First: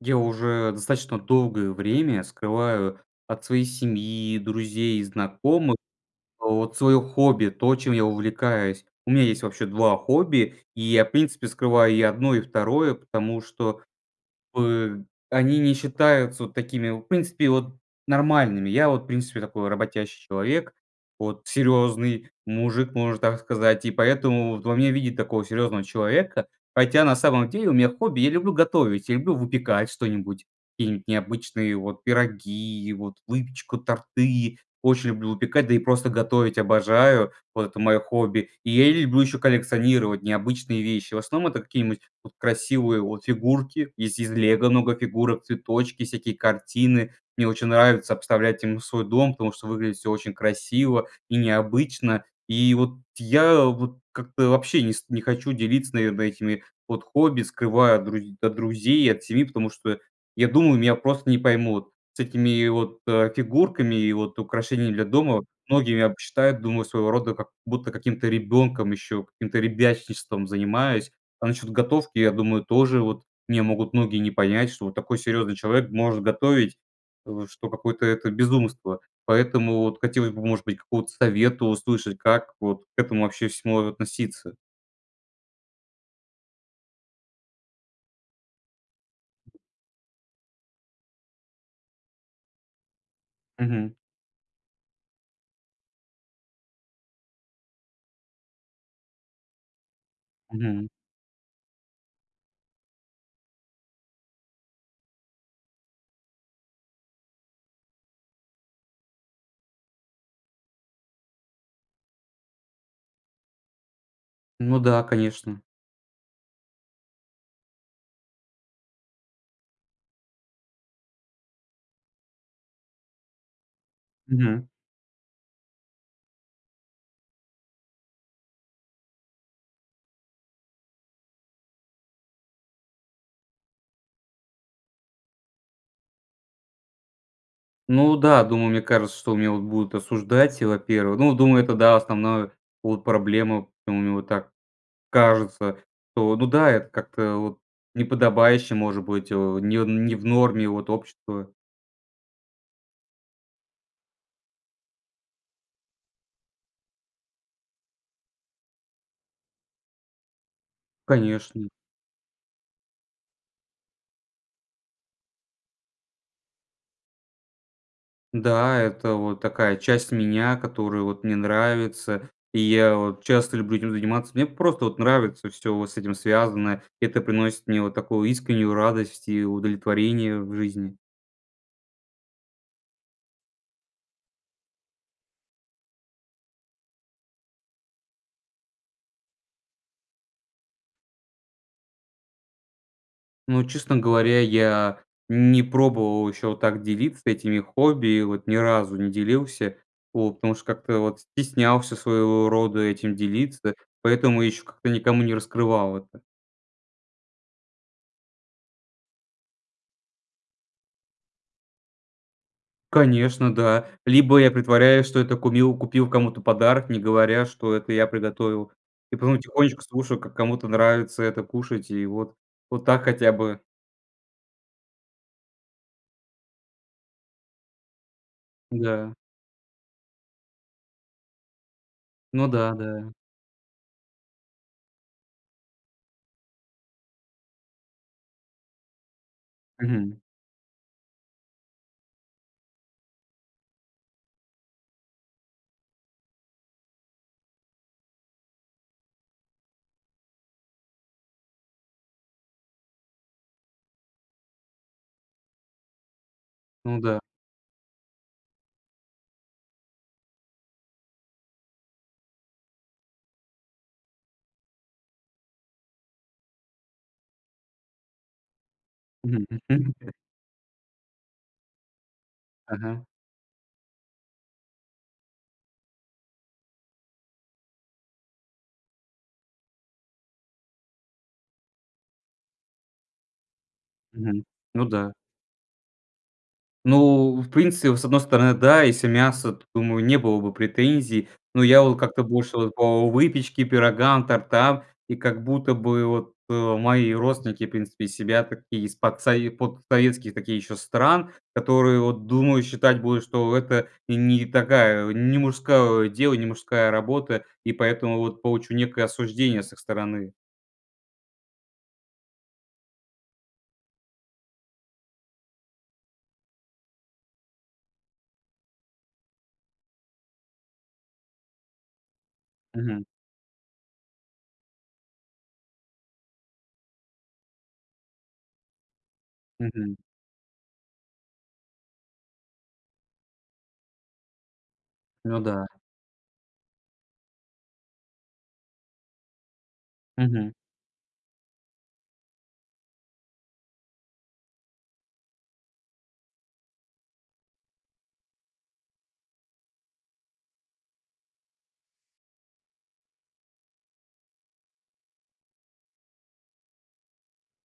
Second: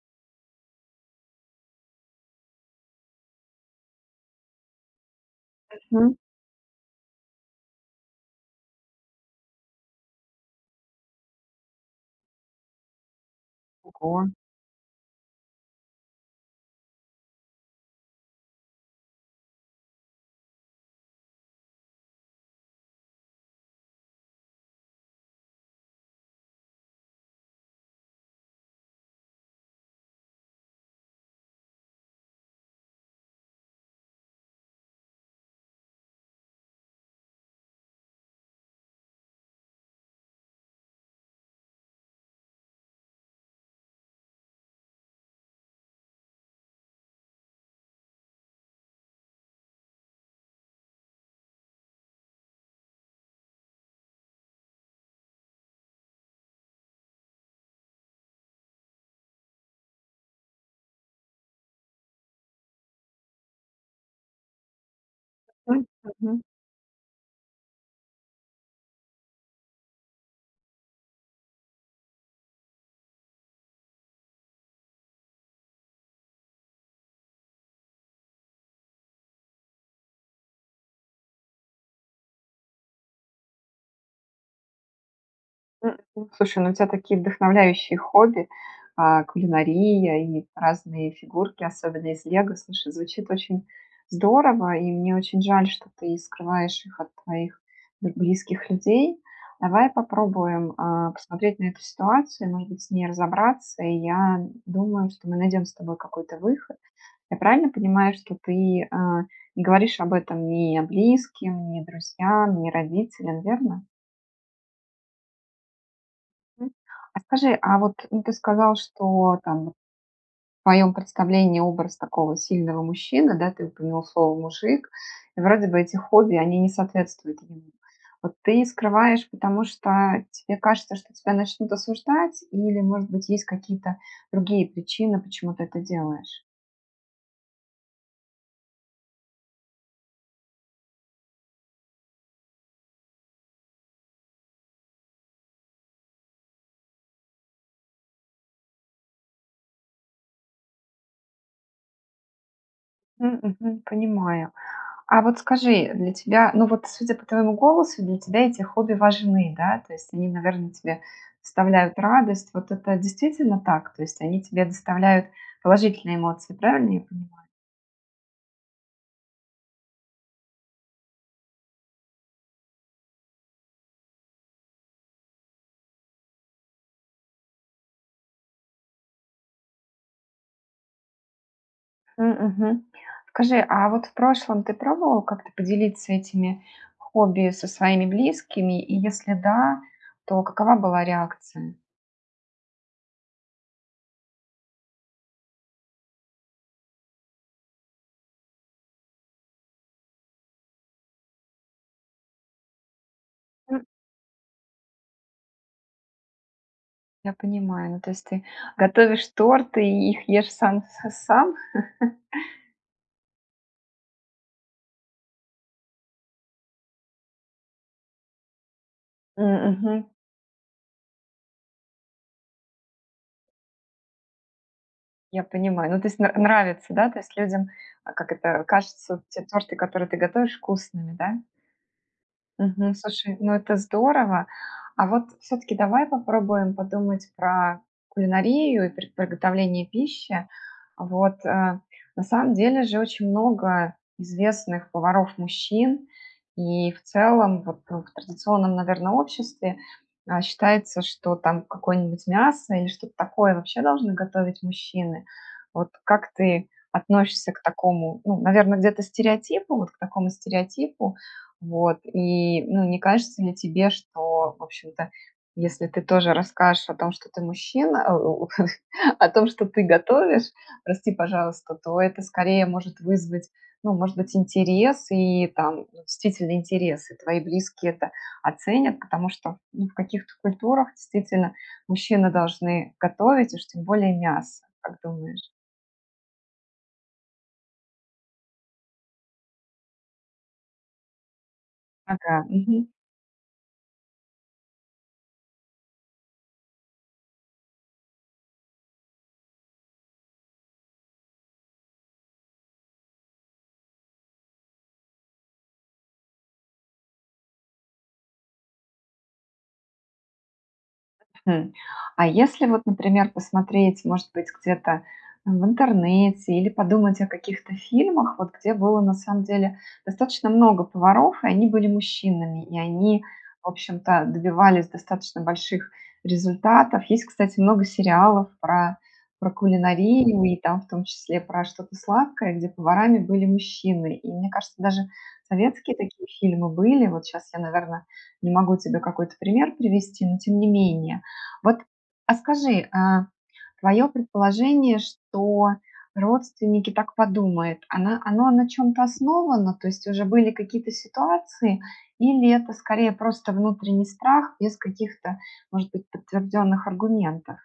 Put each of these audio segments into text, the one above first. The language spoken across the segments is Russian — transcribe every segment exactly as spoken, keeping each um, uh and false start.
Я уже достаточно долгое время скрываю от своей семьи, друзей и знакомых Мгм. вот свое хобби- то, чем я увлекаюсь. У мя есть, вообще, два хобби, и я, в принципе, скрываю и одно, и второе потому что Ого. бы они не считаются вот такими, в принципе, вот нормальными. Я вот, в принципе, такой работящий человек, вот, серьезный мужик, можно так сказать, и поэтому вот во мне видят такого серьезного человека. Хотя на самом деле у меня хобби- я люблю готовить, я люблю выпекать что-нибудь, какие-нибудь необычные вот пироги, вот выпечку, торты. Очень люблю выпекать, да и просто готовить обожаю, вот это мое хобби. И я люблю еще коллекционировать необычные вещи. В основном это какие-нибудь вот красивые вот фигурки, есть из "Лего" много фигурок, цветочки, всякие картины. Мне очень нравится обставлять ими свой дом, потому что выглядит всё очень красиво и необычно. И вот я вот как-то вообще не ст не хочу делиться, наверное, этими вот хобби, скрываю от друз от друзей и от семьи, потому что я думаю, меня просто не поймут с этими вот, э, фигурками и вот украшениями для дома. Мгм, Многие меня мгм. посчитают, думаю, своего рода как будто каким-то ребенком еще, каким-то ребячничеством занимаюсь. А насчет готовки, я думаю, тоже вот меня могут многие не понять, что вот такой серьезный человек может готовить, э, что какое-то это безумство. Поэтому вот хотелось бы, может быть, какого-то совета услышать, как вот к этому, вообще, всему относиться. М. Слушай, ну, у тя такие вдохновляющие хобби, а, кулинария и разные фигурки, особенно из "Лего", слушай, звучит очень Мгм. здорово, и мне очень жаль, что ты скрываешь их от твоих б близких людей. Давай попробуем, Мгм. э, посмотреть на эту ситуацию, может быть, с ней разобраться. И я думаю, что мы найдем с тобой какой-то выход. Я правильно понимаю, что ты, э, не говоришь об этом ни близким, ни друзьям, ни родителям, верно? Ну да, конечно. А скажи, а вот, ну, ты сказал, что там вот в твоем представлении образ такого сильного мужчины, да, ты упомянул слово Мгм. "мужик", вроде бы эти хобби, они не соответствуют ему. Вот ты скрываешь, потому что тебе кажется, что тебя начнут осуждать, или, может быть, есть какие-то другие причины, почему ты это делаешь? Ну да, думаю, мне кажется, что меня, вот, будут осуждать, и во-первых. Ну, думаю, это да, основная, вот, проблема. Мне вот так, кажется, что, ну да, это как-то, вот, неподобающе может быть, не в не в норме вот общество М, мгм, понимаю, а вот скажи, для тебя, ну вот, судя по твоему голосу, для тебя эти хобби важны, да, то есть они, наверное, тебе Конечно. ставляют радость. Вот это действительно так, то есть они тебе доставляют положительные эмоции, правильно я понимаю? Да, это вот такая часть меня, которую вот мне нравится, и я вот часто люблю этим заниматься, мне просто вот нравится всё вот с этим связаное. Это приносит мне вот такую искреннюю радость и удовлетворение в жизни. Хм, мгм, скажи, а вот в прошлом ты пробовал как-то поделиться этими хобби со своими близкими, и если да, то какова была реакция? Ну, честно говоря, я не пробовал еще вот так делиться этими хобби, и вот ни разу не делился, вот, потому что как-то вот стеснялся своего рода этим делиться, М поэтому еще как-то никому не раскрывал это. Я понимаю, ну то есть ты готовишь торты, и их ешь сам с' cам? Конечно, да, либо я притворяюсь, что это кумил, купил кому-то подарок, не говоря что это я приготовил, и потом М, тихонечко мгм. слушаю, как кому-то нравится это кушать, и вот вот так хотя бы. Я понимаю, ну, то есть, нра нравится, да, то есть, людям, как это, Да. кажется те торты, которые ты готовишь, вкусными, да? Ну да, Мгм, да. слушай, ну, это здорово. А вот всё-таки давай попробуем подумать про кулинарию, и пр приготовление Мгм. пищи. Вот, э, на самом деле же, очень много известных поваров- мужчин и, в целом, вот, в традиционном, наверно, обществе, а, считается, что там какое-нибудь мясо, или что-то такое вообще должны готовить мужчины. Вот, как ты Ну да. относишься к такому, ну, наверно, где-то стереотипу, вот к такому стереотипу, вот, и, ну, не кажется ли тебе, что в общем-то, если ты тоже расскажешь о о том, что ты мужчина, о о том, что ты [unintelligible] готовишь, прости, пожалуйста, то это скорее может Мгм. вызвать, ну, может быть интерес и там, действительно, интерес. И твои близкие это оценят, потому что, ну, в каких-то культурах действительно мужчины должны готовить и уж тем более Мгм, мясо, ну как да. думаешь? Ну, в принципе, с одной стороны, да, если мясо, то думаю, не было бы претензий. Но я вот как-то Ага, больше вот мгм. по выпечке, пирогам, тортам. И как будто бы вот, э, мои родственники, в принципе, из себя такие из подсове подсоветских таких ещё стран, которые, вот думаю, считать будут, что это не не такая не мужское дело, не мужская работа, и поэтому вот получу некое осуждение с их стороны. А если вот, например, посмотреть, может быть, где-то в интернете или подумать о каких-то фильмах, вот где было на самом деле достаточно много поваров и они были мужчинами, и Мгм. они в общем-то добивались достаточно больших результатов. Есть, кстати, много сериалов про про Мгм. кулинарию и там в том числе про что-то сладкое, где поварами были мужчины. И мне кажется, даже Ну да. советские такие фильмы были. Вот щас я, наверно, не могу тебе какой-то пример привести, но Мгм. тем не менее. Вот, а скажи, э, твоё предположение, что родственники так подумают, оно оно на чём-то основано, то есть уже были какие-то ситуации, или это скорее просто внутренний страх без каких-то, может быть, подтвержденных аргументов?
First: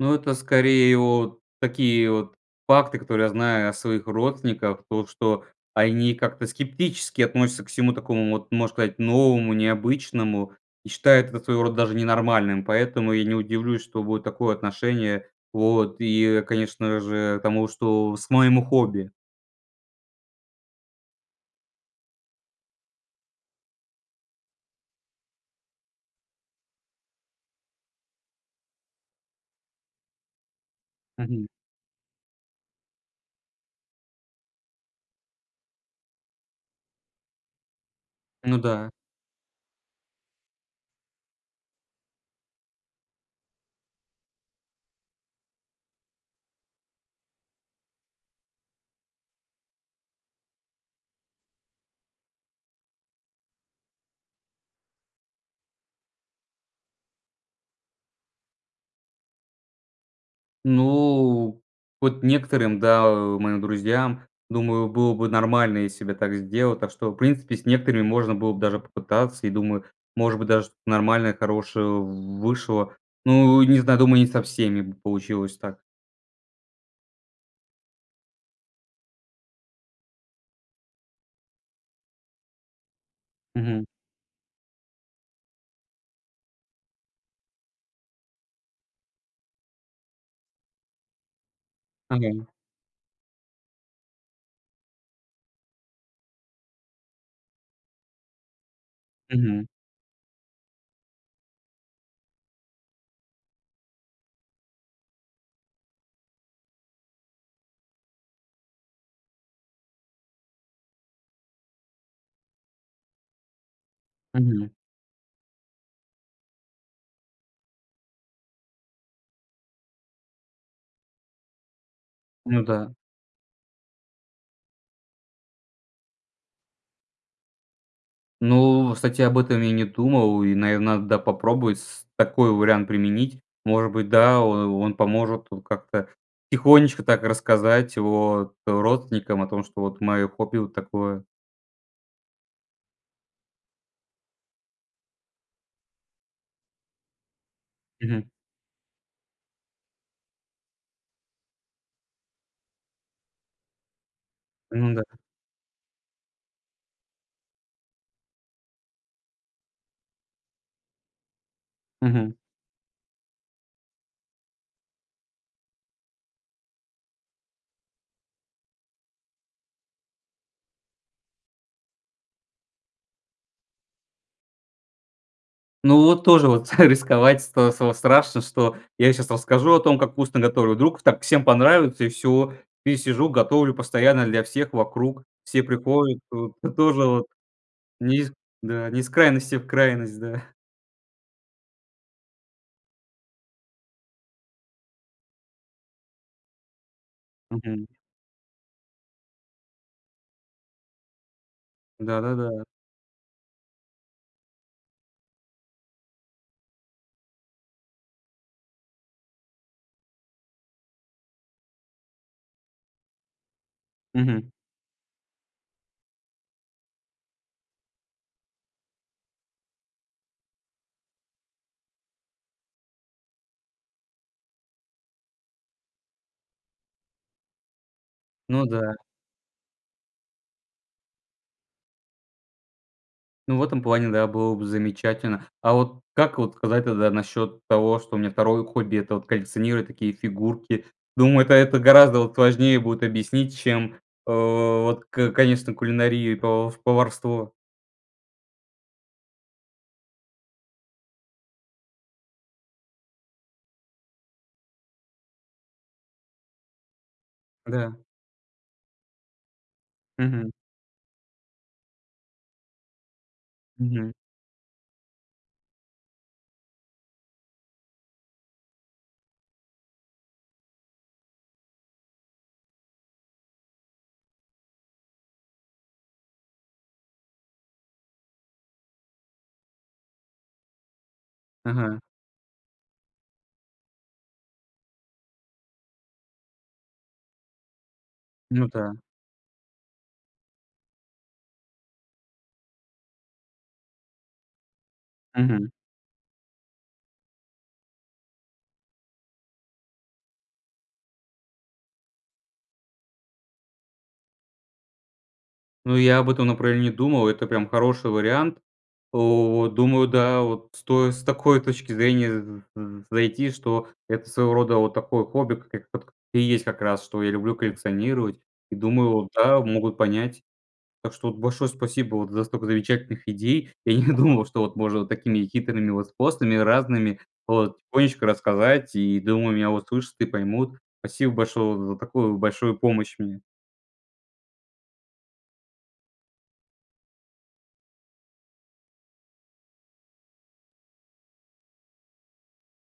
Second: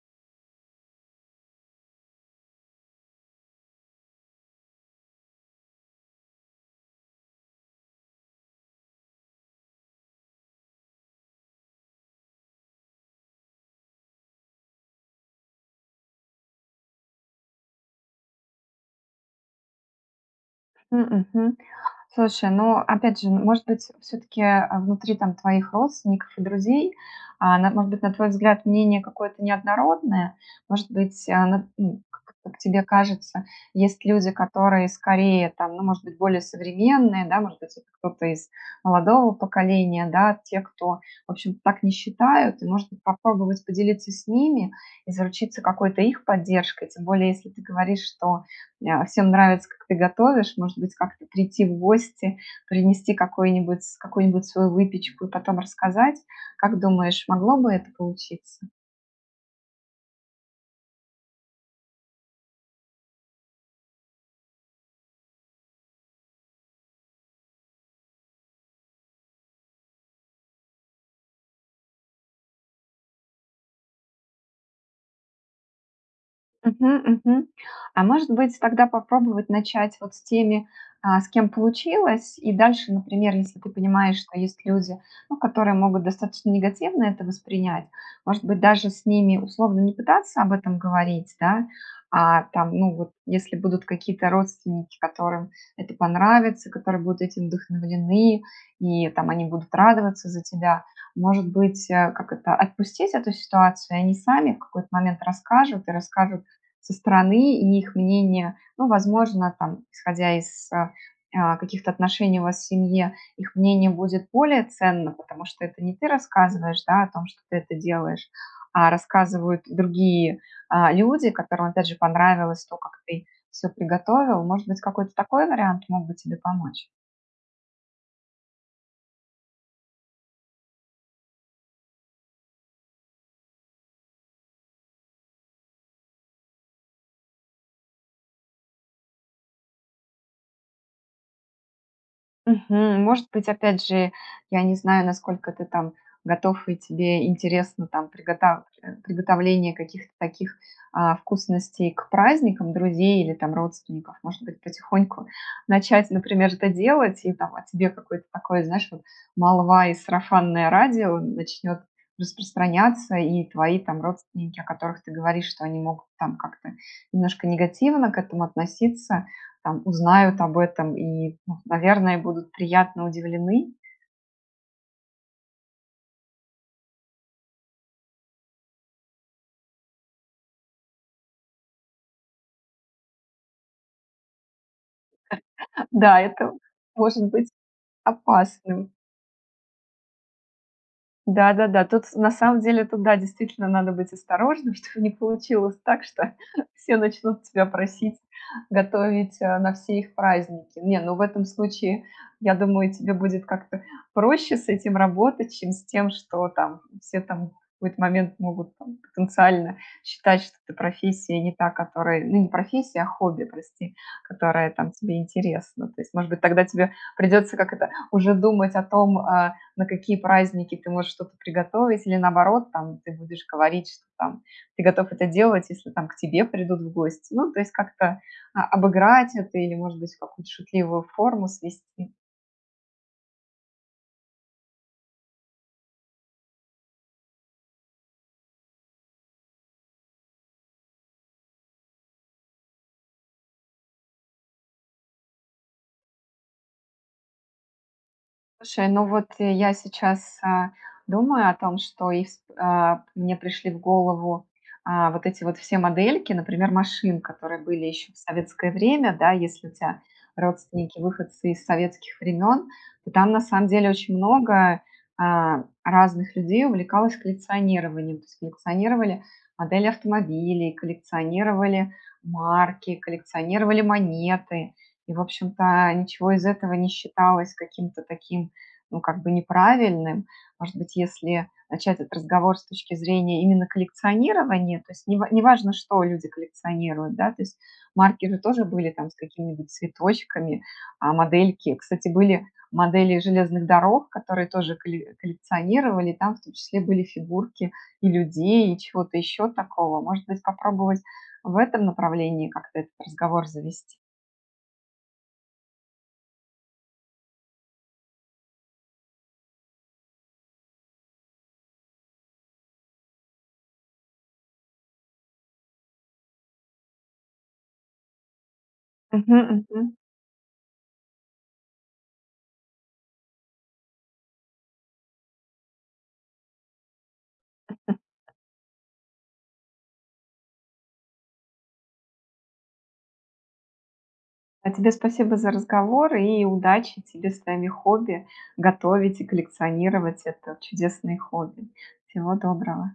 Ну, это скорее вот такие вот факты, которые я знаю о своих родственниках. То, что они как-то скептически относятся ко всему такому вот, можно сказать, новому, необычному. И считают это своего рода даже ненормальным, поэтому я не удивлюсь, что будет такое отношение. Вот. И, конечно же, тому, что с моему хобби. М, мгм. Слушай, ну, опять же, может быть, всё-таки, а, внутри там твоих родственников и друзей, а, на может быть, на твой взгляд, мнение какое-то неоднородное. Может быть, э, Мгм. ну, как как тебе кажется, есть люди, которые скорее там, ну, может быть, более современные, да, может быть, кто-то из Ну да. молодого поколения, да? Те, кто, в общем, так не считают, и, может быть, попробовать поделиться с ними, и заручиться какой-то их поддержкой? Тем более, если ты говоришь, что, э, всем нравится как ты готовишь, может быть, как-то прийти в гости, принести какой-нибудь какую-нибудь свою выпечку, и потом рассказать? Как думаешь, могло бы это получиться? Ну, вот некоторым- да, э, моим друзьям, думаю, было бы нормально, если б я так сделал. Так что, в принципе, с некоторыми можно было бы даже попытаться. И думаю, может быть, даже нормальное, хорошее в вышло. Ну, не зна думаю, не со всеми бы получилось так. Мгм, мгм. А, может быть, тогда попробовать начать вот с теми, а, с кем получилось? И дальше, например, если ты Мгм. понимаешь, что есть люди, ну, которые могут достаточно негативно это воспринять- может быть, даже с ними условно не пытаться об этом говорить, да. А Мгм. там, ну вот, если будут какие-то родственники, которым это понравится, которые будут этим вдохновлены. И там они Мгм. будут радоваться за тебя. Может быть, а, как это, отпустить эту ситуацию, и они сами в какой-то момент расскажут, и расскажут со стороны? И их мнение, ну, возможно там, исходя из, а, а, каких-то отношений у вас в семье, их мнение будет более Мгм. ценно? Потому что это не ты рассказываешь, да, о том, что ты это делаешь, а рассказывают другие, а, люди, которым, опять же, Ну понравилось то, как да. ты всё приготовил. Может быть какой-то такой вариант мог бы тебе помочь? Ну, кстати об этом я не думал, и, наверно, надо, да, попробовать, с такой вариант применить. Может быть, да, о он поможет вот как-то тихонечко так рассказать о родственникам о том, что вот моё хобби- вот такое. Мгм. Может быть, опять же, я не знаю насколько ты там готов и тебе интересно там Мгм. приготав приготовление каких-то таких, а, вкусностей к праздникам друзей или там родственников. Может быть, Ну да. потихоньку начать, например, это делать. И там, о тебе какое-то такое, знаешь вот, молва и сарафанное радио начнет Мгм. распространяться, и твои там родственники, о которых ты говоришь, что они могут там как-то немножко негативно к этому относиться, там, узнают об этом и, ну, наверное, будут приятно удивлены? Ну вот тоже вот, рисковать стал стало страшно, что я щас расскажу о том, как вкусно готовлю, вдруг так всем понравится, и всё. И сижу, готовлю постоянно для всех вокруг, все приходят. Да, это То тоже может вот, быть не из да, опасным. не из крайности в крайность, да. Да-да-да. Тут с на самом деле тут, да, действительно надо быть осторожным, чтобы не получилось так, что все начнут тебя Мгм. просить готовить, э, на все их праздники. Не, ну в этом случае, я Да-да-да. думаю, тебе будет как-то проще с этим работать, чем с тем, что, там, все, там, в какой-то момент могут, там, потенциально считать, что это профессия не та, которая ну не профессия, а хобби, прости,- Мгм. которая, там, тебе интересна. То есть, может быть, тогда тебя, придется, как это, уже думать о том, э, на какие праздники ты можешь что-то приготовить, или, наоборот, там, ты будешь говорить, что, там, ты готов это делать, если, там, к тебе придут в гости. Ну то есть как-то о Ну да. обыграть это, или, может быть, в какую-то шутливую форму свести. Ну, в этом плане, да, было бы замечательно. А вот как вот казать, тогда насчет того, что у меня второе хобби- это вот коллекционировать такие фигурки? Думаю, это это гораздо от важнее будет объяснить, чем, э, вот, ка конечно, кулинарию и пов поварство. Слушай, ну вот, э, я сейчас, э, думаю о том, что и c э, мне пришли в голову, э, вот эти вот все модельки, например, машин, которые были Да. еще в советское время, да, если у тя Мгм. родственники выходцы из советских времен. И там, на самом деле, Мгм. очень много, э, разных людей увлекалось коллекционированием. То есть коллекционировали модели автомобилей, коллекционировали марки, коллекционировали монеты, и, в общем-то, ничего из этого не считалось каким-то таким, ну, как бы, неправильным. Может быть, если начать Ага. этот разговор с точки зрения именно коллекционирования, то есть нева неважно что люди коллекционируют, да, то есть марки же тоже Ну были да. там с какими-нибудь цветочками, а модельки, кстати, были модели железных дорог, которые тоже коле Мгм. коллекционировали. Там в том числе были фигурки и людей, и чего-то еще такого. Может быть попробовать в этом направлении как-то этот разговор завести? Ну, я об этом направлении думал, это прям хороший вариант. У, думаю, да, вот стоит с такой точки зрения, м, з з зайти, что это своего рода вот такое хобби, как ит кт и есть как раз, что я люблю коллекционировать и думаю, Мгм да, мгм. могут понять. Так что, вот, большое спасибо, вот за столько замечательных идей, я не думал, что вот можно вот такими хитрыми вот способами, разными, вот тихонечко рассказать, и, думаю, меня услышат и поймут. Спасибо большое вот за такую большую помощь мне. А тебе спасибо за разговор, и удачи тебе с твоими хобби, готовить и коллекционировать- это чудесные хобби. Всего доброго.